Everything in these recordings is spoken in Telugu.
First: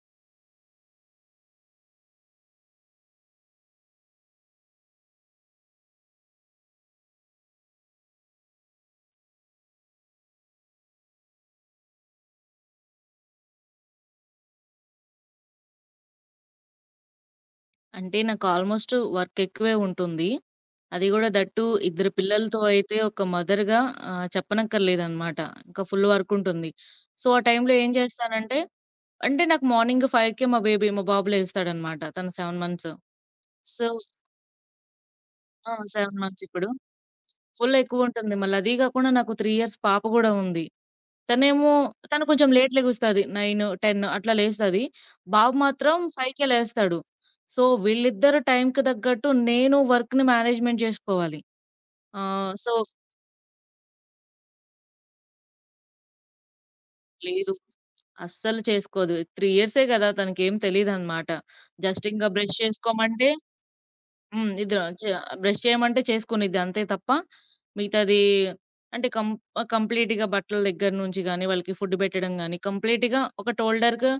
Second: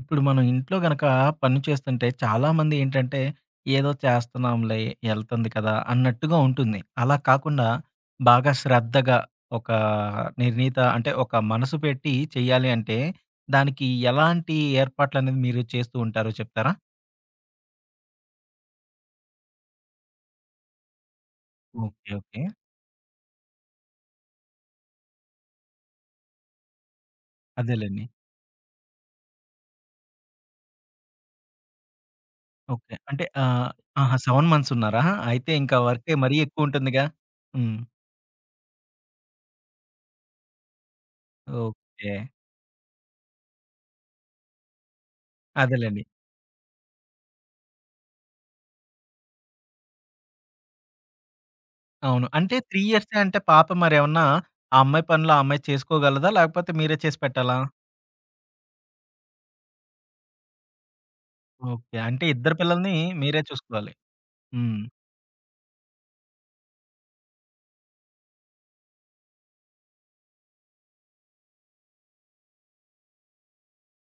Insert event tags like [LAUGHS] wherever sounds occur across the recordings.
ఇప్పుడు మనం ఇంట్లో గనక పని చేస్తుంటే చాలామంది ఏంటంటే, ఏదో చేస్తున్నాంలే ఎళ్తుంది కదా అన్నట్టుగా ఉంటుంది. అలా కాకుండా బాగా శ్రద్ధగా ఒక నిర్ణీత అంటే ఒక మనసు పెట్టి చేయాలి అంటే, దానికి ఎలాంటి ఏర్పాట్లనేది మీరు చేస్తూ ఉంటారో చెప్తారా? అంటే నాకు ఆల్‌మోస్ట్ వర్క్ ఎక్కువే ఉంటుంది. అది గూడా దట్టూ ఇద్దరు ఓకే, ఓకే. పిల్లలతో అయితే ఒక మదర్‌గా చెప్పనక్కర్లేదనమాట. ఇంకా ఫుల్ వర్క్ ఉంటుంది. సో, ఆ టైంలో ఏం అదేలెండి. చేస్తానంటే, అంటే నాకు మార్నింగ్ 5:00కే మా బాబు లేస్తాడనమాట. తను 7 మంత్స్. ఓకే. అంటే సో, ఆహా, 7 మంత్స్ ఉన్నారా? అయితే ఆ! ఇంకా వర్కే 7 మరీ మంత్స్ ఎక్కువ ఇప్పుడు. ఉంటుందిగా. ఫుల్ హ్మ్. ఎక్కువుంటుంది. మళ్ళీ అదీ గాకుండా నాకు 3 ఇయర్స్ పాప గూడా ఉంది. తనేమో ఓకే. తను కొంచెం లేట్ లెగుస్తది. 9, 10 అట్లా లేస్తది. బాబు అదేలెండి. మాత్రం 5కే లేస్తాడు. సో, వీళ్ళిద్దరు టైంకి తగ్గట్టు నేను వర్క్‌ని మేనేజ్‌మెంట్ జేసుకోవాలి. అవును. ఆహ్, అంటే సో 3 ఇయర్సే అంటే పాప మరేమన్నా ఆ అమ్మాయి పనులు ఆ అమ్మాయి చేసుకోగలదా? లేకపోతే మీరే చేసి లేదు. పెట్టాలా? అస్సలు చేసుకోదు. 3 ఇయర్సే గదా! తనకేం తెలీదనమాట. ఓకే. జస్ట్ అంటే ఇంక ఇద్దరు బ్రష్ పిల్లల్ని చేసుకోమంటే మీరే చూసుకోవాలి. హ్మ్. నిద్ర హ్మ్. చ బ్రష్ చేయమంటే చేసుకునిద్ది అంతే తప్ప, మిగతాది అంటే కంప్లీట్‌గా బట్టల దగ్గర నుంచి గాని, వాళ్ళకి ఫుడ్ పెట్టడం గాని, కంప్లీట్‌గా ఒక టోల్డర్‌గా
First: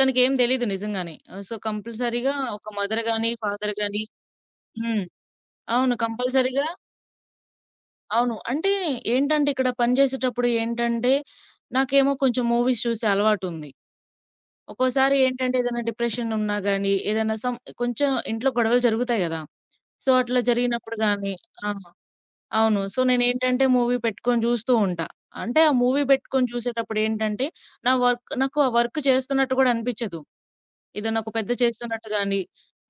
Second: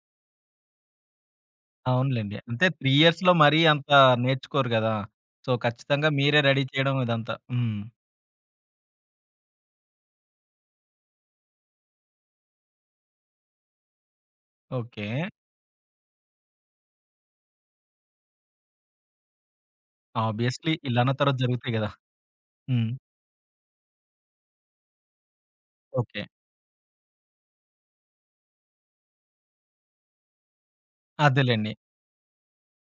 తనకేం తెలీదు నిజంగానే. సో, కంపల్సరీగా అవునులెండి. అంటే ఒక 3 మదర్ గాని, ఇయర్స్‌లో మరీ ఫాదర్ అంత గాని. నేర్చుకోరు గదా. హ్మ్. సో, అవును. ఖచ్చితంగా మీరే రెడీ కంపల్సరీగా. చేయడం ఇదంతా. హ్మ్. అవును. అంటే ఏంటంటే ఇక్కడ పనిచేసేటప్పుడు ఏంటంటే, నాకేమో కొంచెం మూవీస్ చూసే అలవాటుంది. ఓకే. ఒక్కోసారి ఏంటంటే ఏదైనా డిప్రెషన్ ఉన్నా గాని, ఏదైనా కొంచెం ఇంట్లో గొడవలు జరుగుతాయి గదా! సో, అట్లా ఆబ్వియస్‌లీ జరిగినప్పుడు ఇళ్ళన్న గాని. తర్వాత ఆ! జరుగుతాయి గదా. అవును. హ్మ్. సో, నేనేంటంటే మూవీ పెట్టుకొని జూస్తూ ఉంటా. అంటే ఆ మూవీ ఓకే. పెట్టుకొని చూసేటప్పుడేంటంటే, నా వర్క్ నాకు ఆ వర్క్ చేస్తున్నట్టు గూడా అనిపిచ్చదు. ఏదన్నా ఒక పెద్ద అదేలెండి. చేస్తున్నట్టు గాని,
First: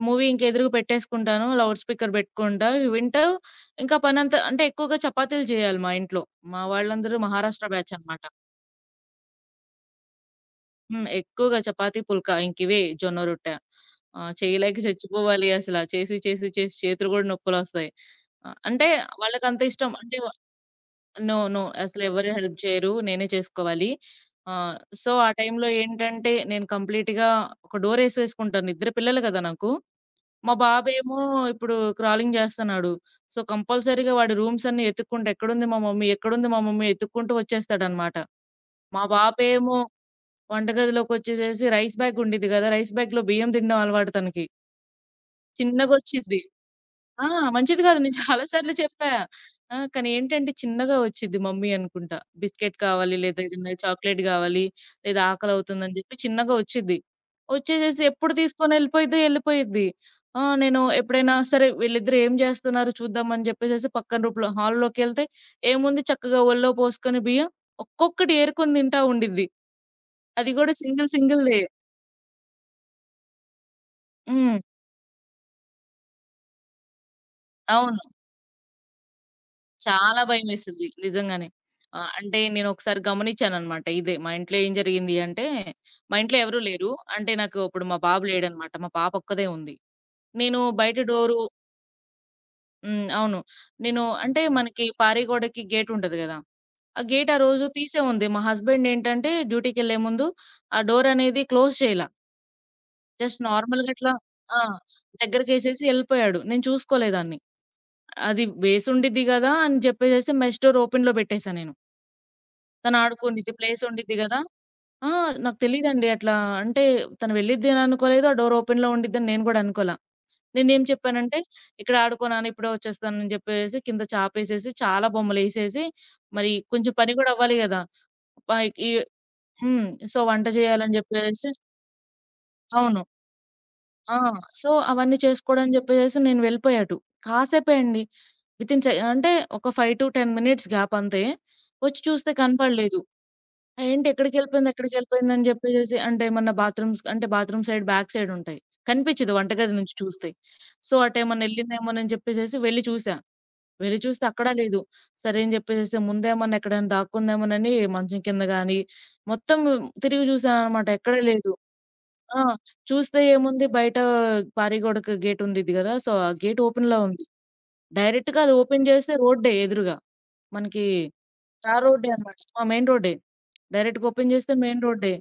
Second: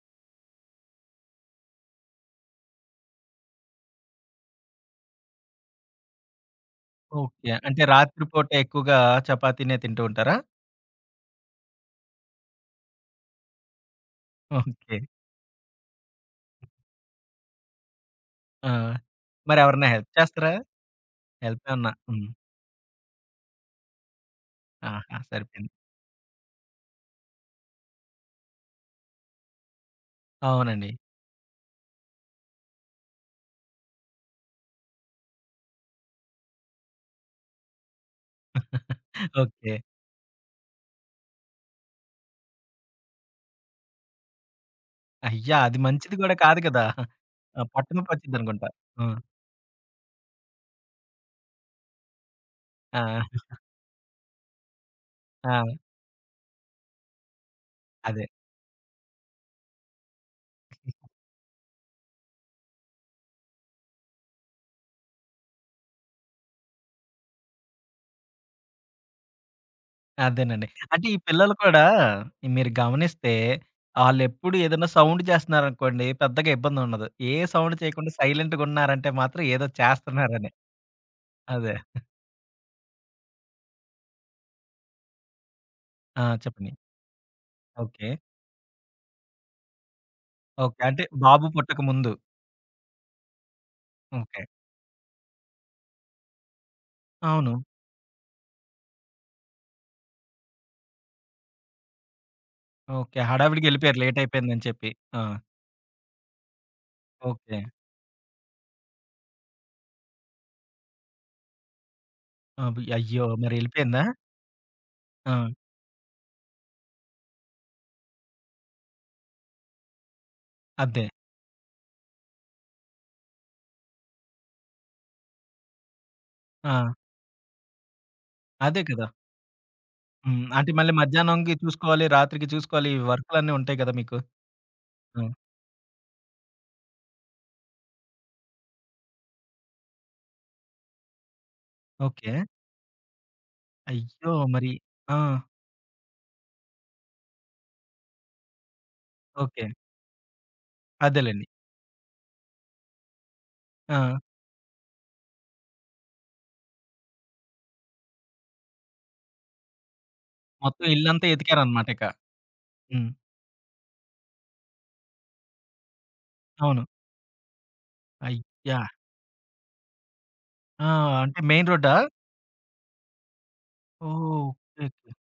మూవీ ఇంక ఎదురుగా పెట్టేసుకుంటాను. లౌడ్ స్పీకర్ బెట్టుకుంటా. ఇవి వింటూ ఇంకా పనంతా అంటే ఎక్కువగా చపాతీలు జేయాలి మా ఇంట్లో. మా వాళ్ళందరూ ఓకే. మహారాష్ట్ర అంటే బ్యాచ్ అనమాట. రాత్రి పూట ఎక్కువగా చపాతీనే తింటూ ఉంటారా? హ్మ్. ఎక్కువగా చపాతీ, పుల్కా ఇంకివే జొన్న రొట్టె. చేయలేక ఓకే. చచ్చిపోవాలి అసల. చేసి, చేసి, చేసి చేతులు గూడా నొప్పులొస్తాయి. ఆ, అంటే వాళ్ళకంత మరెవరన్నా ఇష్టం. హెల్ప్ అంటే చేస్తారా? నో. నో. హెల్ప్ ఏమన్నా హ్మ్. అసలెవరు హెల్ప్ చేయరు. నేనే చేసుకోవాలి. ఆహ్, సో, ఆహా, ఆ టైంలో సరిపోయింది. ఏంటంటే, నేను కంప్లీట్‌గా ఒక డోరేసేసుకుంటాను. ఇద్దరు పిల్లలు కదా నాకు. మా అవునండి. బాబేమో ఇప్పుడు క్రాలింగ్ జేస్తన్నాడు. సో, కంపల్సరీగా వాడి రూమ్స్ అన్నీ ఎతుక్కుంటూ ఎక్కడుంది మా మమ్మీ? ఎక్కడుంది మా మమ్మీ? ఎతుక్కుంటూ వచ్చేస్తాడనమాట. మా ఓకే. పాపేమో వంటగదిలోకొచ్చేసేసి రైస్ బ్యాగ్ ఉండిద్ది గదా! రైస్ బ్యాగ్‌లో బియ్యం తినడం అలవాటు తనకి. అయ్యా, అది మంచిది గూడా చిన్నగొచ్చిద్ది. కాదు కదా! ఆ! ఆ, మంచిది పొట్ట కాదు. నేను చాలా నొప్పొచ్చిద్దనుకుంటా. సార్లు చెప్పా. హ్మ్. ఆ! కానీ ఏంటంటే చిన్నగా వచ్చిద్ది మమ్మీ అనుకుంటా. బిస్కెట్ కావాలి, ఆ. లేదా ఏదన్నా చాక్లేట్ గావాలి, లేదా ఆ. ఆకలవుతుందని జెప్పి చిన్నగా వచ్చిద్ది. వచ్చేసేసి అదే. ఎప్పుడు తీసుకొనెళ్ళిపోయిద్దో ఎళ్ళిపోయిద్ది. ఆ! నేను ఎప్పుడైనా సరే వీళ్ళిద్దరు ఏం జేస్తున్నారు చూద్దాం అని జెప్పేసేసి పక్కన రూమ్‌లో హాల్‌లోకెళ్తే ఏముంది, చక్కగా ఒళ్ళో పోసుకొని బియ్యం ఒక్కొక్కటి ఏరుకొని తింటా ఉండిద్ది. అది అదేనండి. గూడా అంటే సింగిల్ ఈ పిల్లలు సింగిల్‌దే. కూడా మీరు గమనిస్తే ఆళ్ళెప్పుడు హ్మ్. ఏదైనా సౌండ్ చేస్తున్నారనుకోండి పెద్దగా ఇబ్బందుండదు. ఏ సౌండ్ అవును. చేయకుండా సైలెంట్‌గున్నారంటే మాత్రం ఏదో చాలా చేస్తున్నారని. భయమేసింది నిజంగానే. అదే. అంటే నేనొకసారి గమనించాననమాట ఇదే. మా ఇంట్లో ఏం జరిగింది అంటే, మా ఆ, ఇంట్లో ఎవరు చెప్పండి. లేరు. అంటే నాకు ఇప్పుడు మా ఓకే, బాబు లేడనమాట. మా పాప ఒక్కదే ఉంది. నేను ఓకే. బయట అంటే డోరు. బాబు పుట్టక ముందు. హ్మ్. అవును. నేను అంటే ఓకే. మనకి పారి గోడకి గేట్ ఉంటది గదా! ఆ గేట్ ఆ అవును. రోజు తీసే ఉంది. మా హస్బెండ్ ఏంటంటే డ్యూటీకెళ్ళే ముందు ఆ డోర్ అనేది క్లోజ్ చేయలా. ఓకే. జస్ట్ నార్మల్‌గా హడావిడిగెళ్ళిపోయారు అట్లా. లేట్ ఆ! అయిపోయిందని చెప్పి. ఆ. దగ్గరకేసేసి ఎళ్ళిపోయాడు. నేను చూసుకోలేదాన్ని. ఓకే. అది వేసుండిద్ది గదా! అని జెప్పేసేసి మెష్ డోర్ ఓపెన్‌లో పెట్టేసా నేను. అబ్ తను అయ్యో, ఆడుకోనిద్ది. ప్లేస్ మరెళ్ళిపోయిందా? ఉండిద్ది గదా! ఆ! ఆ. నాకు తెలీదండి అట్లా. అంటే తను వెళ్ళిద్దని అనుకోలేదు. ఆ డోర్ ఓపెన్‌లో ఉండిద్దని నేను గూడా అనుకోలా. నేనేం అదే. చెప్పానంటే, "ఇక్కడ ఆడుకో నాన్న ఇప్పుడే వచ్చేస్తానని" జెప్పేసేసి కింద చాపేసేసి చాలా బొమ్మలేసేసి, మరి ఆ, కొంచెం పని గూడా అవ్వాలి గదా! అదే పైకి ఈ కదా. హ్మ్. సో, హ్మ్. వంట అంటే మళ్ళీ జేయాలని జెప్పేసేసి మధ్యాహ్నంకి చూసుకోవాలి, రాత్రికి చూసుకోవాలి. ఈ అవును. వర్కులన్నీ ఉంటాయి కదా ఆ! మీకు. సో, అవన్నీ ఆ. చేసుకోవడం జెప్పేసేసి నేను వెళ్ళిపోయా అటు. కాసేపే అండి. వితిన్ సె అంటే ఒక 5-10 మినిట్స్ గ్యాప్ అంతే. వచ్చి చూస్తే ఓకే. కనపడలేదు. ఏంటి అయ్యో, ఎక్కడికెళ్ళిపోయింది, మరి ఆ, ఎక్కడికెళ్ళిపోయిందని జెప్పేసేసి అంటే ఏమన్నా బాత్రూమ్స్ అంటే బాత్రూమ్ సైడ్ బ్యాక్ సైడ్ ఉంటాయి. కనిపిచ్చదు ఓకే. వంటగది నుంచి చూస్తే. సో, అటేమన్నా అదేలెండి. ఎళ్ళిందేమోనని జెప్పేసేసి వెళ్లి చూసా. వెళ్లి ఆ, చూస్తే అక్కడా లేదు. సరే అని జెప్పేసేసి ముందేమన్నా ఎక్కడైనా దాక్కుందేమోనని మంచం కింద గాని, మొత్తం తిరిగి మొత్తం జూసాననమాట. ఎక్కడ ఇల్లంతా లేదు. ఎతికారనమాట ఇక. ఆ! హ్మ్. చూస్తే ఏముంది బయట పారిగోడకి గేట్ ఉండిద్ది గదా! సో, ఆ గేట్ అవును. ఓపెన్‌లో ఉంది. డైరెక్ట్‌గా అది అయ్యా. ఓపెన్ జేస్తే రోడ్డే ఎదురుగా. మనకి ఆ, అంటే మెయిన్ ఆ రోడ్డా? రోడ్డే అన్నమాట. ఆ! మెయిన్ రోడ్డే. డైరెక్ట్‌గా ఓ, ఓపెన్ చేస్తే మెయిన్ ఓకే, ఓకే. రోడ్డే.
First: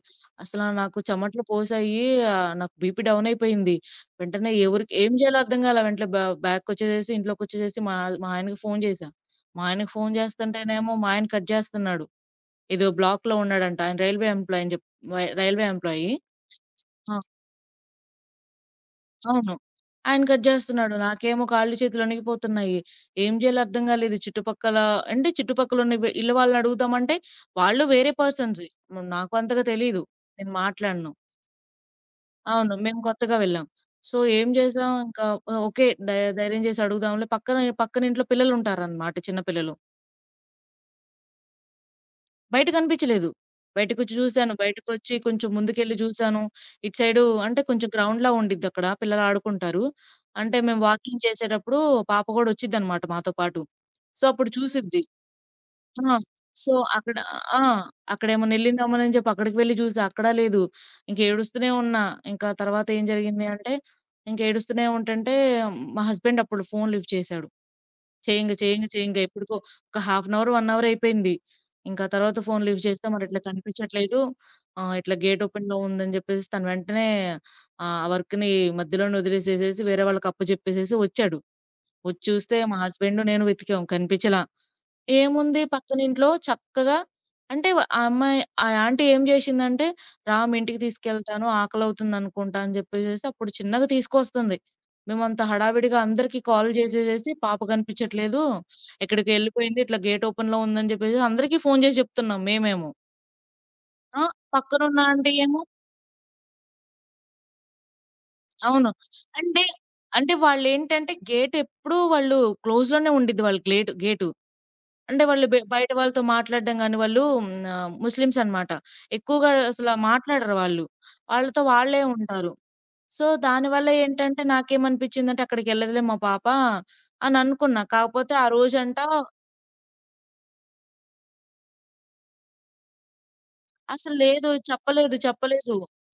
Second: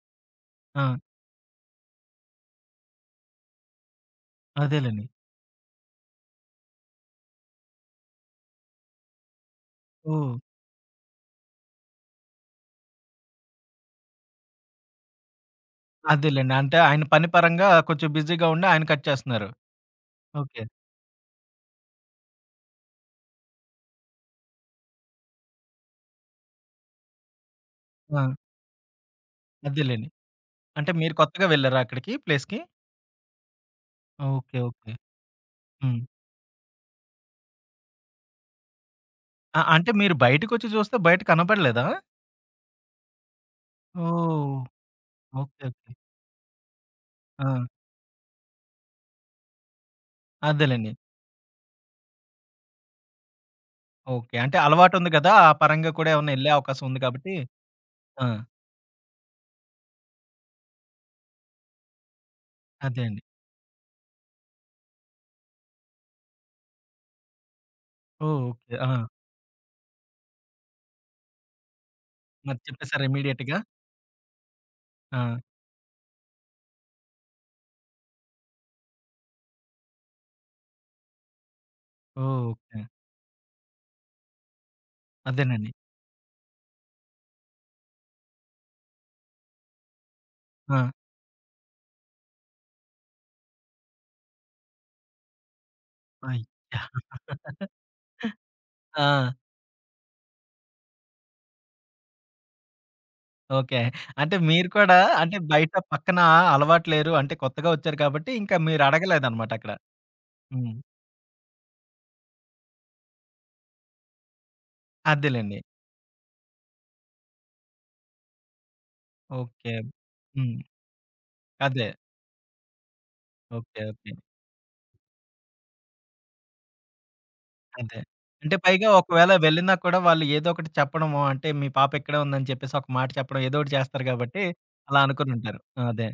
అసల ఆ. నాకు చెమటలు పోసాయి. నాకు బీపీ డౌన్ అయిపోయింది. వెంటనే ఎవరికి అదేలెండి. ఏం చేయాలో అర్థం కాలే. వెంటనే బ్యాక్‌కొచ్చేసేసి, ఇంట్లోకొచ్చేసేసి మా మా ఆయనకి ఫోను చేశా. మా ఆయనకి ఫోను ఓహ్, చేస్తుంటేనేమో మా ఆయన కట్ చేస్తున్నాడు. ఏదో బ్లాక్‌లో ఉన్నాడంట. ఆయన రైల్వే ఎంప్లాయీ అని జెప్ వై రైల్వే ఎంప్లాయీ. అదేలెండి. అంటే ఆయన ఆ! పని పరంగా కొంచెం బిజీగా ఉండి ఆయన కట్ చేస్తున్నారు. అవును. ఆయన కట్ ఓకే. జేస్తున్నాడు. నాకేమో కాళ్ళు, చేతులు వణికిపోతున్నాయి. ఏం జేయాలో అర్థం గాలేదు. చుట్టుపక్కల అంటే చుట్టుపక్కలున్న వె ఇళ్ళ వాళ్ళనడుగుదామంటే, వాళ్ళు వేరే ఆ. పర్సన్సే. హ్మ్. నాకు అంతగా తెలీదు. అదేలెండి. నేను అంటే మాట్లాడను. మీరు కొత్తగా వెళ్లారా అక్కడికి ప్లేస్‌కి? అవును. మేము కొత్తగా వెళ్ళాం. సో, ఏం ఓకే, జేసాం ఓకే. ఇంకా ఓకే. హ్మ్. ధైర్యం జేసి అడుగుదాంలే. పక్కనింట్లో పిల్లలుంటారనమాట. చిన్న ఆ, పిల్లలు. అంటే మీరు బయటకొచ్చి చూస్తే బయట కనపడలేదా? బయట కనిపించలేదు. బయటకొచ్చి చూసాను. ఓహ్, బయటకొచ్చి కొంచెం ఓకే, ఓకే. ముందుకెళ్ళి చూసాను. ఇటు సైడు ఆ. అంటే కొంచెం గ్రౌండ్‌లా ఉండిద్దక్కడ. పిల్లలు ఆడుకుంటారు. అంటే మేము అదేలెండి. వాకింగ్ చేసేటప్పుడు పాప గూడా ఒచ్చిద్దనమాట మాతో పాటు. So, okay. అప్పుడు అంటే చూసిద్ది. అలవాటుంది గదా, ఆ పరంగా కూడా ఆ! ఏమన్నా ఎళ్ళే సో, అవకాశం ఉంది అక్కడ. కాబట్టి ఆ! ఆ, అక్కడేమన్నా ఎళ్ళిందమ్మనని చెప్పి అక్కడికి వెళ్లి చూసా. అక్కడ లేదు. ఇంక ఏడుస్తూనే ఉన్నా. ఇంకా తర్వాత అదే ఏం అండి. జరిగింది అంటే, ఇంక ఏడుస్తూనే ఉంటంటే మా హస్బెండ్ అప్పుడు ఫోన్ లిఫ్ట్ చేశాడు. ఓహ్, చేయంగా, ఓకే. చేయంగా, ఆ, చేయంగా ఎప్పటికో ఒక హాఫ్ అన్ అవర్, 1 అవర్ అయిపోయింది. ఇంకా తర్వాత మరి ఫోన్ లిఫ్ట్ చెప్పేసారా చేస్తే మరిట్లా ఇమ్మీడియేట్‌గా? కనిపించట్లేదు. ఇట్లా ఆ. గేట్ ఓపెన్‌లో ఉందని జెప్పేసి తను వెంటనే ఆ వర్క్‌ని మధ్యలోనే వదిలేసేసేసి వేరే వాళ్ళకి అప్పజెప్పేసేసి వచ్చాడు. వచ్చి ఓహ్, చూస్తే మా ఓకే. హస్బెండ్ నేను వెతికాం, కనిపించలా. ఏముంది, అదేనండి. పక్కనింట్లో చక్కగా అంటే ఆ అమ్మాయి, ఆ యాంటీ ఏం జేషిందంటే, "రా మీ ఇంటికి ఆ. తీసుకెళ్తాను ఆకలవుతుందనుకుంటా" అని జెప్పేసేసి అప్పుడు చిన్నగా తీసుకొస్తుంది. మేమంత హడావిడిగా అందరికీ కాల్ అయ్యా. జేసేసేసి "పాప కనిపించట్లేదు, ఆ. ఎక్కడికెళ్ళిపోయింది, ఇట్లా గేట్ ఓపెన్‌లో ఉందని" జెప్పేసి అందరికీ ఫోను జేసి జెప్తున్నాం మేమేమో. ఓకే. ఆ! అంటే మీరు కూడా పక్కనున్న ఆంటీ అంటే ఏమో. బయట పక్కన అలవాటు లేరు. అంటే కొత్తగా వచ్చారు కాబట్టి ఇంకా మీరు అవును. అడగలేదనమాట అంటే, అక్కడ. అంటే హ్మ్. వాళ్ళేంటంటే గేట్ ఎప్పుడూ వాళ్ళు క్లోజ్‌లోనే ఉండిద్ది వాళ్ళకి లేటు గేటు. అంటే వాళ్ళు అదేలెండి. బయట వాళ్ళతో మాట్లాడడం గాని వాళ్ళు హ్మ్. ముస్లిమ్స్ అన్నమాట. ఎక్కువగా ఓకే. అసల మాట్లాడరు హ్మ్. వాళ్ళు. వాళ్ళతో అదే. వాళ్ళే ఉంటారు. సో, ఓకే, దానివల్ల ఓకే. ఏంటంటే నాకేమనిపించిందంటే అక్కడికెళ్ళదులే మా పాప అని అనుకున్నా. అదే. కాకపోతే ఆ అంటే పైగా రోజంట ఒకవేళ వెళ్ళినా కూడా వాళ్ళు ఏదో ఒకటి చెప్పడము, అంటే మీ పాప ఇక్కడే ఉందని చెప్పేసి ఒక మాట చెప్పడం ఏదో ఒకటి చేస్తారు అసలు కాబట్టి లేదు. అలా చెప్పలేదు. అనుకునుంటారు. చెప్పలేదు. అదే.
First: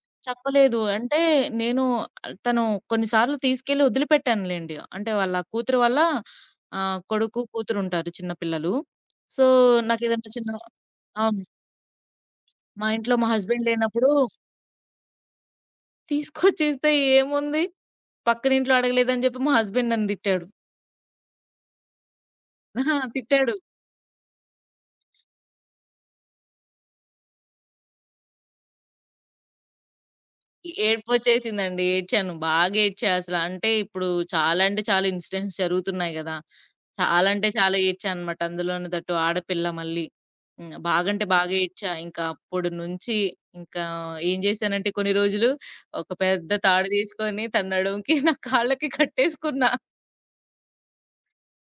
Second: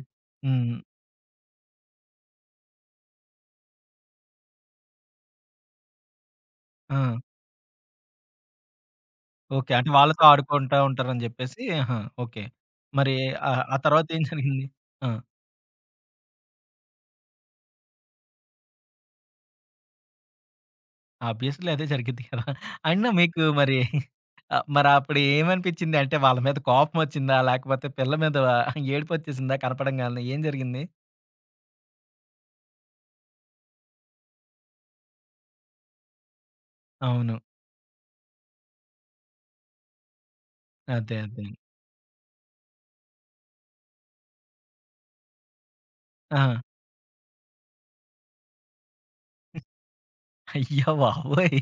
హ్మ్. చెప్పలేదు. అంటే నేను. ఆ, తను కొన్ని సార్లు తీసుకెళ్ళి వదిలిపెట్టానులెండి. అంటే వాళ్ళ కూతురు వాళ్ళ ఆ, కొడుకు, కూతురుంటారు చిన్న పిల్లలు. So, okay. అంటే వాళ్ళతో నాకేదైనా చిన్న. ఆడుకుంటా ఉంటారని అవును. చెప్పేసి ఆహా, ఓకే. మా మరి ఇంట్లో మా ఆ హస్బెండ్ ఆ తర్వాత లేనప్పుడు ఏం జరిగింది? ఆ. తీసుకొచ్చిస్తే ఏముంది? పక్కనింట్లో అడగలేదని జెప్పి మా హస్బెండ్ నన్ను తిట్టాడు. ఆబ్వియస్లీ అదే జరిగిద్ది కదా. అహా! అయినా మీకు తిట్టాడు. మరి మరి అప్పుడు ఏమనిపించింది? అంటే వాళ్ళ మీద కోపమొచ్చిందా? లేకపోతే పిల్ల మీద ఏడుపొచ్చేసిందా కనపడంగాల్నే? ఏం జరిగింది? ఏడుపొచ్చేసిందండి. ఏడ్చాను. బాగా ఏడ్చా అసల. అంటే ఇప్పుడు చాలా అంటే చాలా ఇన్సిడెంట్స్ జరుగుతున్నాయి గదా! చాలా అవును. అంటే చాలా ఏడ్చాననమాట. అందులోను దట్టు ఆడపిల్ల మళ్ళీ. హ్మ్. అదే, బాగంటే అదే. బాగా ఏడ్చా. ఇంకా అప్పుడు నుంచి ఇంకా ఏం జేశానంటే కొన్ని రోజులు ఒక పెద్ద ఆ, తాడు తీసుకొని తన నడుముకి, నా కాళ్ళకి కట్టేసుకున్నా. అయ్య బాబోయ్!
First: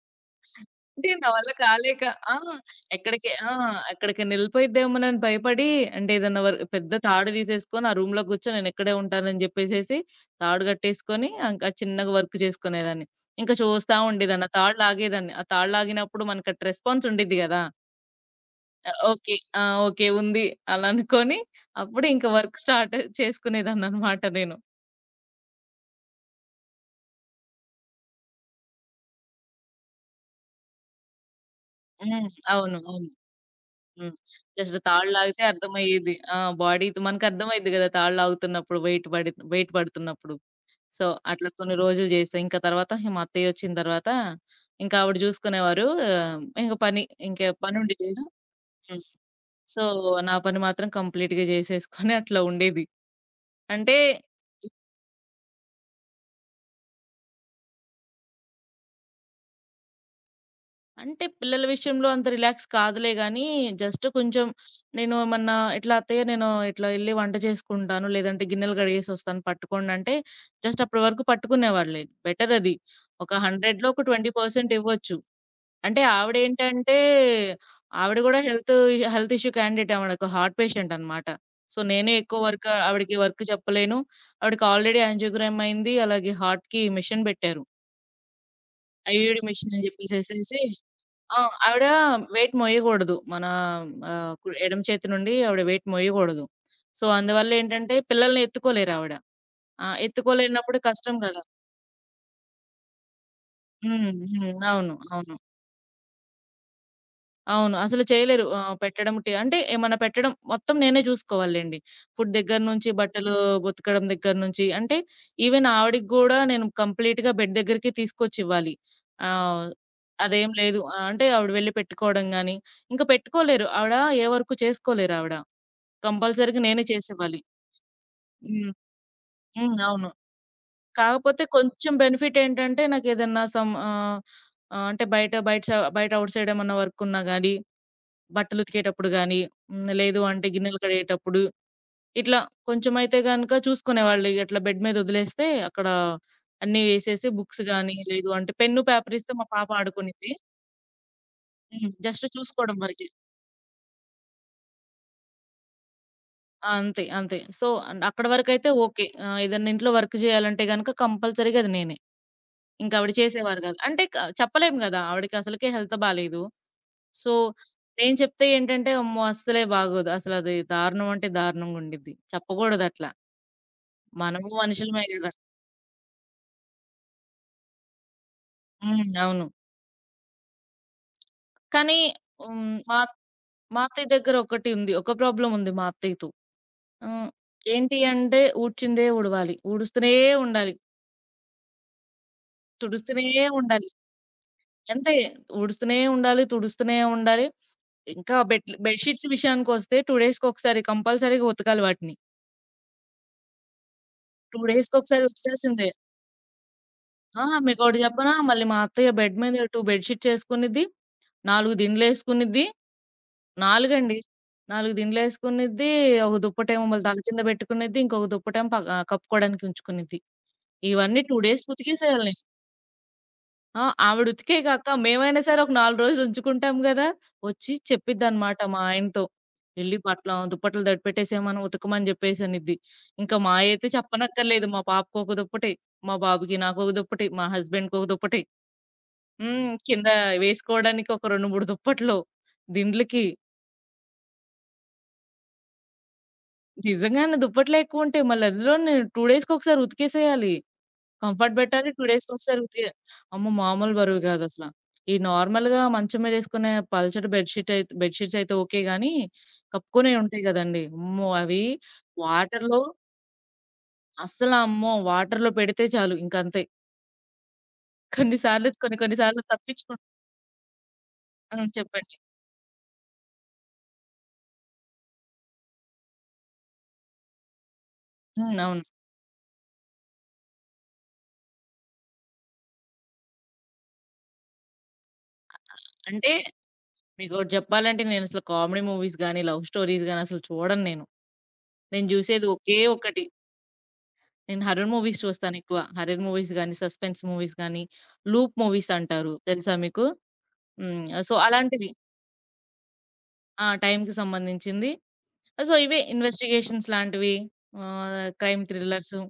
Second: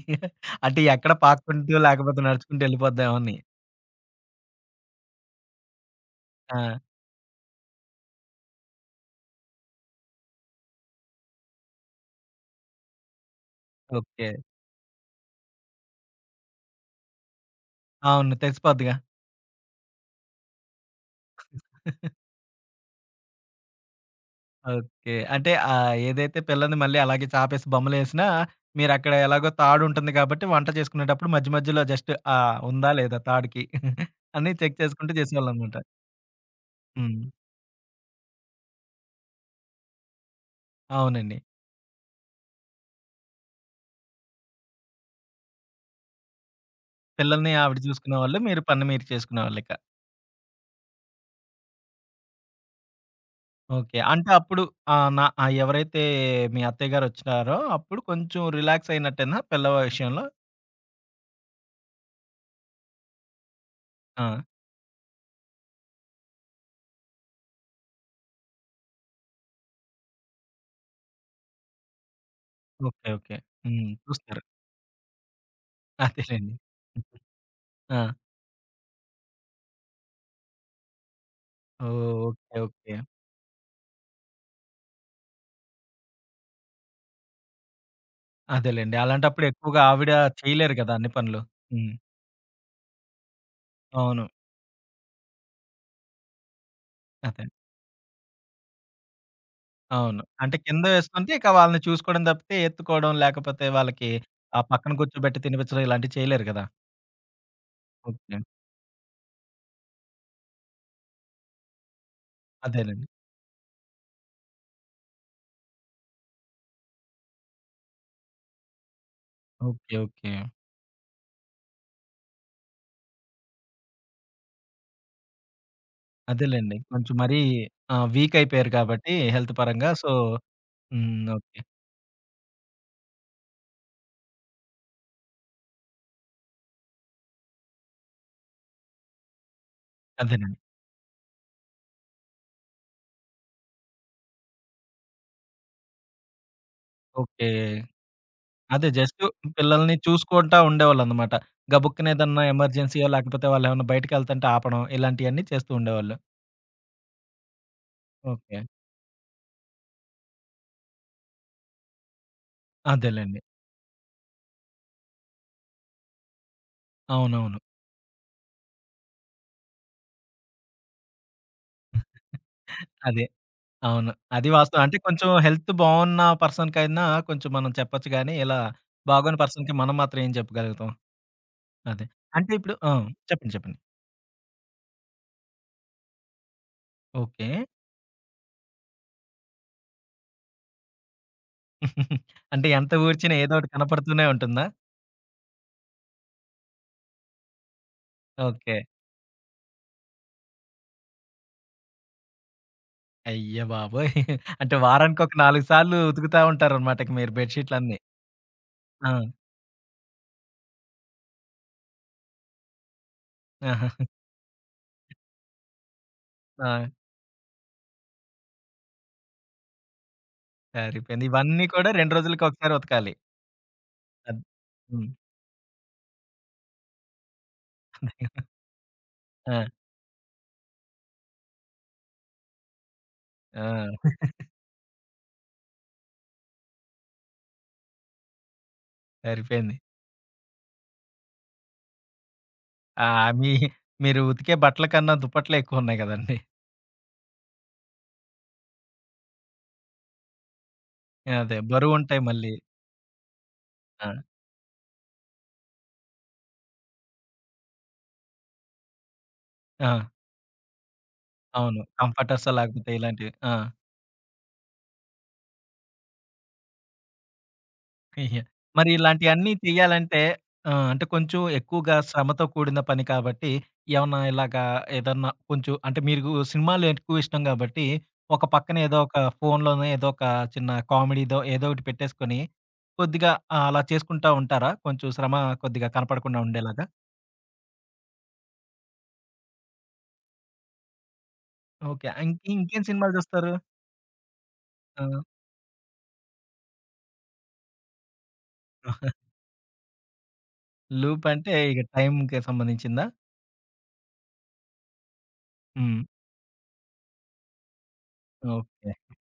అంటే అంటే ఎక్కడ నా వల్ల పాక్కుంటూ కాలేక. లేకపోతే ఆ! నడుచుకుంటూ వెళ్ళిపోద్దేమో ఎక్కడికి? అని. ఆ! అక్కడికి నిలిపోయిద్దేమోనని భయపడి అంటే ఏదన్నా ఆ. పెద్ద తాడు తీసేసుకొని ఆ రూమ్‌లో కూర్చొని నేను ఇక్కడే ఉంటానని చెప్పేసేసి తాడు కట్టేసుకొని ఇంకా చిన్నగా వర్క్ చేసుకునేదాన్ని. ఇంకా చూస్తా ఓకే. ఉండేదాన్ని. ఆ తాడు లాగేదాన్ని. ఆ తాడు లాగినప్పుడు మనకి అటు రెస్పాన్స్ ఉండిద్ది కదా! అవును, తెచ్చిపోద్దిగా. ఓకే. ఆ! ఓకే. ఉంది. అలా అనుకోని అప్పుడు ఇంకా వర్క్ స్టార్ట్ చేసుకునేదాన్ననమాట నేను. ఓకే. అంటే ఏదైతే పిల్లని మళ్ళీ అలాగే చాపేసి బొమ్మలేసినా, మీరక్కడ ఎలాగో తాడుంటుంది కాబట్టి వంట చేసుకునేటప్పుడు మధ్య మధ్యలో జస్ట్ హ్మ్. ఆ, అవును. ఉందా అవును. లేదా తాడుకి హ్మ్. అని జస్ట్ చెక్ తాళ్ళు చేసుకుంటూ లాగితే చేసేవాళ్ళనమాట. అర్థమయ్యేది. ఆ! బాడీ హ్మ్. మనకర్థమైద్ది గదా! తాళ్ళు లాగుతున్నప్పుడు వెయిట్ పడుతున్నప్పుడు. సో, అవునండి. అట్లా కొన్ని రోజులు జేశా. ఇంకా తర్వాత ఇగ మా అత్తయ్యొచ్చిన తర్వాత ఇంకా ఆవిడ జూసుకునేవారు. ఇంక పని ఇంక పిల్లల్ని ఆవిడ పనుండేది గదా! చూసుకునేవాళ్ళు. మీరు పని హ్మ్. మీరు చేసుకునేవాళ్ళిక. సో, నా పని మాత్రం కంప్లీట్‌గా జేసేసుకొని అట్లా ఉండేది. అంటే. ఓకే. అంటే అప్పుడు ఆహ్, నా ఎవరైతే మీ అత్తయ్య గారొచ్చినారో అప్పుడు కొంచెం రిలాక్స్ అయినట్టేనా పిల్లల విషయంలో? అంటే పిల్లల విషయంలో అంత రిలాక్స్ కాదులే గానీ, జస్ట్ ఆ. కొంచెం నేను ఏమన్నా ఇట్లా అత్తయ్య నేను ఇట్లా ఎళ్లి వంట చేసుకుంటాను. లేదంటే గిన్నెలు కడిగేసొస్తాను పట్టుకోండంటే, జస్ట్ అప్పటి వరకు పట్టుకునేవాళ్ళే. బెటర్ అది. ఓకే, ఒక ఓకే. 100లో హ్మ్. ఒక చూస్తారు. 20% ఇవ్వచ్చు. అంటే అదేలెండి. ఆవిడేంటంటే, ఆ. ఆవిడ గూడా హెల్త్ హెల్త్ ఇష్యూ క్యాండిడేట్ ఆవిడొక హార్ట్ పేషెంట్ అనమాట. సో, నేనే ఓహ్, ఎక్కువ ఓకే, ఓకే. వర్క్ చెప్పలేను. ఆవిడకి ఆల్రెడీ యాంజియోగ్రామ్ అయింది. అలాగే హార్ట్‌కి మెషిన్ బెట్టారు. అదేలెండి. ఐఈడీ అలాంటప్పుడు మెషిన్ ఎక్కువగా అని ఆవిడ జెప్పేసేసేసి. చేయలేరు కదా, అన్ని ఆ! పనులు. ఆవిడ హ్మ్. వెయిట్ మోయగూడదు. మన అవును. కుడి ఎడమ చేతి నుండి ఆవిడ వెయిట్ మోయగూడదు. సో, అదే. అందువల్ల ఏంటంటే పిల్లల్ని ఎత్తుకోలేరావిడ. ఆ! అవును. అంటే ఎత్తుకోలేనప్పుడు కింద కష్టం వేస్తుంటే గదా! ఇక వాళ్ళని చూసుకోవడం తప్పితే ఎత్తుకోవడం, లేకపోతే వాళ్ళకి హ్మ్. హ్మ్. ఆ పక్కన అవును. అవును. కూర్చోబెట్టి తినిపించడం ఇలాంటివి చేయలేరు కదా. అవును. అసలు ఓకే. చేయలేరు. ఆహ్, పెట్టడం టి అంటే ఏమన్నా పెట్టడం మొత్తం నేనే చూసుకోవాలెండి. ఫుడ్ దగ్గర నుంచి, అదేలెండి. బట్టలు ఉతకడం దగ్గర నుంచి అంటే ఈవెన్ ఆవిడకి గూడా నేను కంప్లీట్‌గా బెడ్ దగ్గరికి తీసుకొచ్చివ్వాలి. ఆహ్, ఓకే, ఓకే. అదేం లేదు. అంటే ఆవిడ వెళ్లి పెట్టుకోవడం గాని, ఇంకా పెట్టుకోలేరు. ఆవిడ ఏ వర్కు చేసుకోలేరావిడ. కంపల్సరీగా అదేలెండి. నేనే కొంచెం మరీ చేసేవ్వాలి. ఆ, వీక్ అయిపోయారు హ్మ్. కాబట్టి హెల్త్ హ్మ్. పరంగా. అవును. సో హ్మ్. కాకపోతే ఓకే. కొంచెం బెనిఫిట్ ఏంటంటే నాకేదన్నా అంటే బయట బయట స బయట ఔట్ సైడ్ ఏమన్నా వర్క్ ఉన్నా గానీ, బట్టలు ఉతికేటప్పుడు గానీ, హ్మ్, లేదు అంటే అదేనండి. గిన్నెలు కడిగేటప్పుడు ఇట్లా కొంచెమైతే గనక చూసుకునేవాళ్ళు. ఇట్లా బెడ్ మీద వదిలేస్తే అక్కడ అన్నీ వేసేసి ఓకే. బుక్స్ గానీ, లేదు అంటే పెన్ను, అదే పేపర్ జస్ట్ ఇస్తే మా పాప పిల్లల్ని ఆడుకునిద్ది. చూసుకుంటా ఉండేవాళ్ళన్నమాట. హ్మ్. గబుక్కన జస్ట్ ఏదన్నా చూసుకోవడం ఎమర్జెన్సీయో వరకే. లేకపోతే వాళ్ళేమన్నా బయటికెళ్తుంటే ఆపడం ఇలాంటియన్నీ చేస్తూ ఉండేవాళ్ళు. ఆ! అంతే. అంతే. సో, అక్కడి ఓకే. వరకైతే ఓకే. ఏదన్నా ఇంట్లో వర్క్ జేయాలంటే గనక కంపల్సరీగా అది నేనే. ఇంక ఆవిడ అదేలెండి. చేసేవారు కాదు. అంటే చెప్పలేం గదా! ఆవిడకి అసలకే హెల్త్ బాలేదు. సో, అవునవును. నేను చెప్తే ఏంటంటే, అమ్మో! అస్సలే బాగోదు. అసలది దారుణం అంటే దారుణంగా ఉండిద్ది. చెప్పకూడదట్లా. అదే. అవును. మనము అది వాస్తవం. అంటే మనుషులమే కొంచెం గదా! హెల్త్ బావున్న పర్సన్‌కైనా కొంచెం మనం చెప్పొచ్చు గానీ, ఇలా హ్మ్. బాగోని అవును. పర్సన్‌కి మనం మాత్రం ఏం చెప్పగలుగుతాం. కానీ. అదే. అంటే ఇప్పుడు హ్మ్. ఆ, మా చెప్పండి, చెప్పండి. మా అత్తయ్య దగ్గర ఒకటి ఉంది. ఒక ప్రాబ్లమ్ ఉంది మా అత్తయ్యతో. హ్మ్. ఓకే. ఏంటి అంటే ఊడ్చిందే ఊడవాలి. ఊడుస్తూనే ఉండాలి. [LAUGHS] అంటే ఎంత ఊడ్చినా తుడుస్తూనే ఏదో ఒకటి ఉండాలి. కనపడుతూనే ఉంటుందా? అంతే. ఊడుస్తూనే ఉండాలి. తుడుస్తూనే ఉండాలి. ఇంకా ఓకే. బెడ్‌షీట్స్ విషయానికొస్తే 2 డేస్‌కొకసారి కంపల్సరీగా ఉతకాలి వాటిని. అయ్య బాబోయ్! 2 అంటే డేస్‌కొకసారి వారానికొక 4 వచ్చేసింది. సార్లు ఉతుకుతా ఉంటారన్నమాట ఇక మీరు ఆ! బెడ్ షీట్‌లన్నీ. మీకోటి చెప్పనా? మళ్ళీ మా ఆ. అత్తయ్య బెడ్ మీద 2 బెడ్ షీట్స్ ఏసుకునిద్ది, 4 దిండ్లేసుకునిద్ది. ఆహా. 4 4 దిండ్లేసుకునిద్ది, ఒక దుప్పటేమో ఆ, మళ్ళీ తల కింద పెట్టుకునిద్ది, ఇంకొక దుప్పటేమో కప్పుకోవడానికి ఉంచుకునిద్ది. ఇవన్నీ సరిపోయింది. 2 ఇవన్నీ డేస్‌కి కూడా 2 ఉతికేసేయాలి. రోజులకి ఒకసారి ఉతకాలి. ఆ! ఆవిడ అద్ ఉతికే గాక హ్మ్. మేమైనా సరే ఒక 4 రోజులు ఉంచుకుంటాం గదా! వచ్చి చెప్పిద్దనమాట మా ఆయనతో. ఆ. "ఎళ్లి పట్ల దుప్పట్లు తడిపెట్టేసేయమను, ఉతకమని" జెప్పేసనిద్ది. ఇంకా మాయైతే ఆ, చెప్పనక్కర్లేదు. మా పాపకు ఒక దుప్పటి, మా బాబుకి, నాకొక దుప్పటి, మా హస్బెండ్‌కి ఒక దుప్పటి. హ్మ్. సరిపోయింది. కింద వేసుకోవడానికి ఒక 2, 3 దుప్పట్లు, ఆ, దిండ్లుకి. మీ మీరు ఉతికే బట్టల కన్నా దుప్పట్లే ఎక్కువున్నాయి గదండీ! నిజంగానే దుప్పట్లే ఎక్కువుంటాయి. మళ్ళీ అందులోనే 2 డేస్‌కొకసారి ఉతికేసేయాలి. కంఫర్ట్ అదే బెట్టాలి. 2 బరువుంటాయి మళ్ళీ. డేస్‌కొకసారి ఉతికే అమ్మో! మామూలు ఆ. బరువు గాదసల. ఈ నార్మల్‌గా మంచం మీదేసుకునే పల్చటి బెడ్ షీట్స్ అయితే ఓకే గానీ, ఆ, కప్పుకునేయి ఉంటాయి గదండీ! అమ్మో! అవి అవును. కంఫర్టర్సో వాటర్‌లో లేకపోతే ఇలాంటివి. ఆ. అస్సల అమ్మో! వాటర్‌లో పెడితే చాలు ఇంకంతే. అయ్యో, మరి కొన్ని సార్లు ఇలాంటియన్నీ తప్పించుకుం. చెయ్యాలంటే అంటే కొంచెం హ్మ్. ఎక్కువగా చెప్పండి. శ్రమతో కూడిన పని కాబట్టి, ఏమన్నా ఇలాగా ఏదన్నా కొంచెం అంటే మీకు సినిమాలు ఎక్కువ ఇష్టం గాబట్టి, ఒక హ్మ్. పక్కన అవును. ఏదో ఒక ఫోన్‌లోనే ఏదో ఒక చిన్న కామెడీదో ఏదో ఒకటి పెట్టేసుకొని, కొద్దిగా అలా చేసుకుంటా ఉంటారా? కొంచెం శ్రమ కొద్దిగా అంటే కనపడకుండా ఉండేలాగా? మీకోటి జెప్పాలంటే నేనసలు కామెడీ మూవీస్ గాని, లవ్ స్టోరీస్ గాని అసలు చూడను నేను. నేను ఓకే. ఇంక జూసేది ఒకే ఇంకేం సినిమాలు ఒకటి. చూస్తారు? నేను హారర్ ఆ, మూవీస్ చూస్తానెక్కువ. హారర్ మూవీస్ గానీ, సస్పెన్స్ మూవీస్ గానీ, లూప్ మూవీస్ అంటారు. తెలుసా మీకు? హ్మ్. లూప్ సో, అంటే ఇక అలాంటివి. టైమ్‌కి సంబంధించిందా? ఆ! టైమ్‌కి సంబంధించింది. సో, ఇవే హ్మ్. ఇన్వెస్టిగేషన్స్ లాంటివి, క్రైమ్ ఓకే. థ్రిల్లర్సు.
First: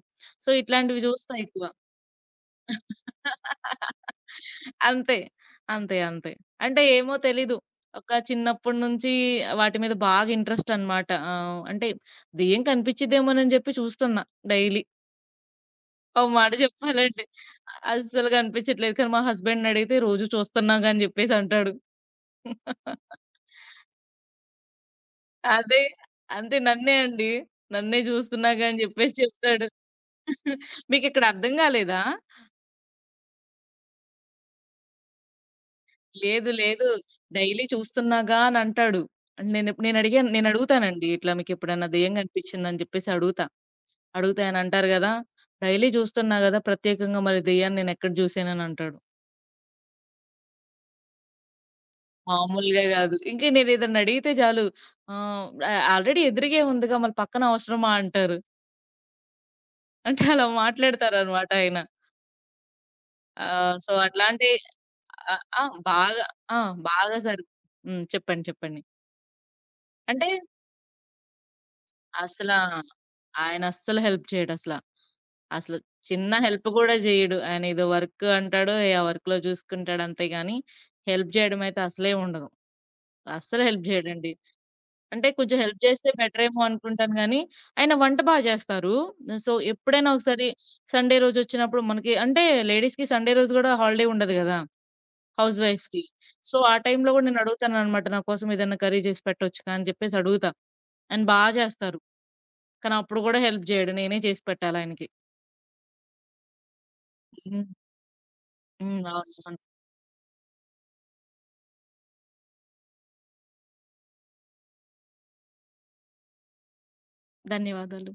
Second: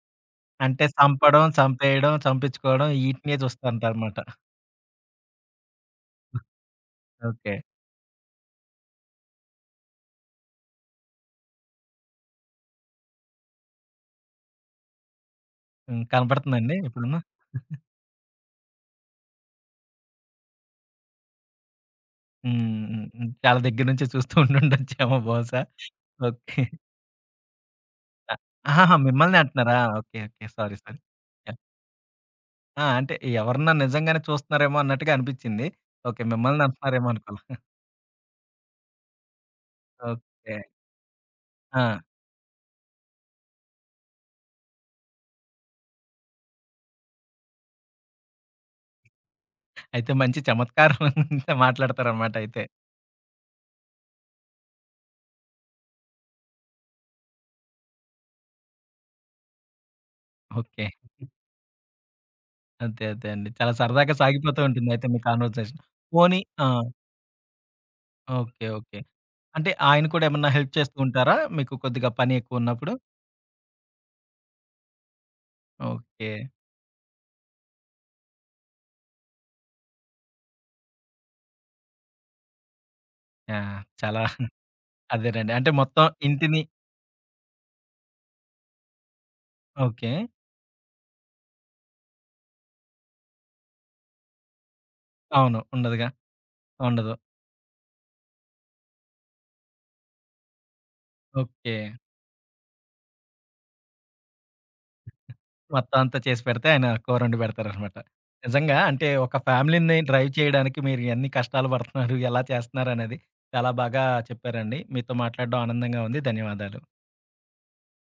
సో, అంటే ఇట్లాంటివి చూస్తా చంపడం, ఎక్కువ. చంపేయడం, చంపించుకోవడం ఈటినే చూస్తారనమాట. అంతే. అంతే. అంతే. అంటే ఏమో ఓకే. తెలీదు. ఒక చిన్నప్పటి నుంచి వాటి మీద బాగా ఇంట్రెస్ట్ అన్నమాట. అంటే దెయ్యం కనిపిచ్చిద్దేమోనని చెప్పి చూస్తున్నా డైలీ. హ్మ్. ఓ మాట కనపడుతుందండి ఇప్పుడున్న? చెప్పాలంటే అస్సలు కనిపించట్లేదు. కానీ మా హస్బెండ్‌ని అడిగితే రోజు చూస్తున్నాగా అని చెప్పేసి అంటాడు. హ్మ్. హ్మ్. హ్మ్. చాలా దగ్గర నుంచి చూస్తూ ఉండుండొచ్చేమో బహుశా. అదే. అంతే ఓకే. నన్నే అండి. నన్నే అ చూస్తున్నాగా అని ఆహాహా, చెప్పేసి మిమ్మల్నే చెప్తాడు. అంటున్నారా? Okay, okay. Sorry, sorry. "మీకిక్కడ అర్థం యాహ్! కాలేదా?" ఆ, అంటే ఎవరన్నా నిజంగానే చూస్తున్నారేమో అన్నట్టుగా అనిపిచ్చింది. ఓకే. "లేదు మిమ్మల్ని లేదు. అంటున్నారేమో అనుకోలా. డైలీ చూస్తున్నాగా" అని అంటాడు. నేనెప్ నేను అడిగాను నేను ఓకే. అడుగుతానండి. "ఇట్లా ఆ, మీకెప్పుడన్నా దెయ్యం కనిపించిందా?" అని చెప్పేసి అడుగుతా. అడిగితే ఆయన అంటారు గదా! "డైలీ చూస్తున్నా గదా! ప్రత్యేకంగా మరి దెయ్యాన్ని నేనెక్కడ చూసాను" అని అంటాడు. అయితే మంచి చమత్కారం మాట్లాడతారనమాట అయితే. మామూలుగా గాదు. ఇంకా నేనేదన్నా అడిగితే చాలు ఆహ్, ఆ ఆల్రెడీ ఎదురుగే ఉందిగా మళ్ళీ పక్కన అవసరమా అంటారు. అంటే అలా ఓకే. మాట్లాడతారనమాట ఆయన. అదే, అదే అండి. చాలా సో, సరదాగా అట్లాంటి. సాగిపోతూ ఉంటుంది అయితే మీ ఆ! ఆ! కాన్వర్సేషన్. బాగా. పోనీ ఆ! ఆ, బాగా సరి హ్మ్. చెప్పండి. ఓకే, చెప్పండి. ఓకే. అంటే ఆయన కూడా అంటే ఏమన్నా హెల్ప్ చేస్తూ ఉంటారా? మీకు కొద్దిగా పని అసలా ఎక్కువున్నప్పుడు? ఆయన అస్సలు హెల్ప్ చేయడసల. అసలు అసలు ఓకే. చిన్న హెల్ప్ గూడా జేయడు. ఆయన ఏదో వర్క్ అంటాడు. ఆ వర్క్‌లో జూసుకుంటాడు అంతే గాని, హెల్ప్ జేయడం అయితే అసలే ఉండదు. అస్సలు యాహ్, హెల్ప్ చాలా జేయడండి. అంటే అదేనండి. కొంచెం అంటే హెల్ప్ మొత్తం చేస్తే ఇంటిని బెటరేమో అనుకుంటాను గానీ, ఆయన వంట బా జేస్తారు. సో, ఎప్పుడైనా ఓకే. ఒకసారి సండే రోజొచ్చినప్పుడు మనకి అంటే లేడీస్‌కి సండే రోజు గూడా హాలిడే ఉండదు గదా! అవును, హౌస్ వైఫ్‌కి. ఉండదుగా. సో, ఆ టైంలో ఉండదు. గూడా నేనడుగుతాననమాట. నా కోసం ఏదన్నా కర్రీ జేసి పెట్టొచ్చుగా అని జెప్పేసి అడుగుతా. ఆయన బా ఓకే. జేస్తారు. కానీ అప్పుడు గూడా హెల్ప్ జేయడు. నేనే చేసి పెట్టాలాయనకి. మొత్తం అంతా చేసి పెడితే ఆయన కూరొండి హ్మ్. పెడతారనమాట. నిజంగా హ్మ్. అంటే అవును. ఒక అవును. ఫ్యామిలీని డ్రైవ్ చేయడానికి మీరు ఎన్ని కష్టాలు పడుతున్నారు, ఎలా చేస్తున్నారనేది చాలా బాగా చెప్పారండి. మీతో మాట్లాడడం ఆనందంగా ఉంది. ధన్యవాదాలు. ధన్యవాదాలు.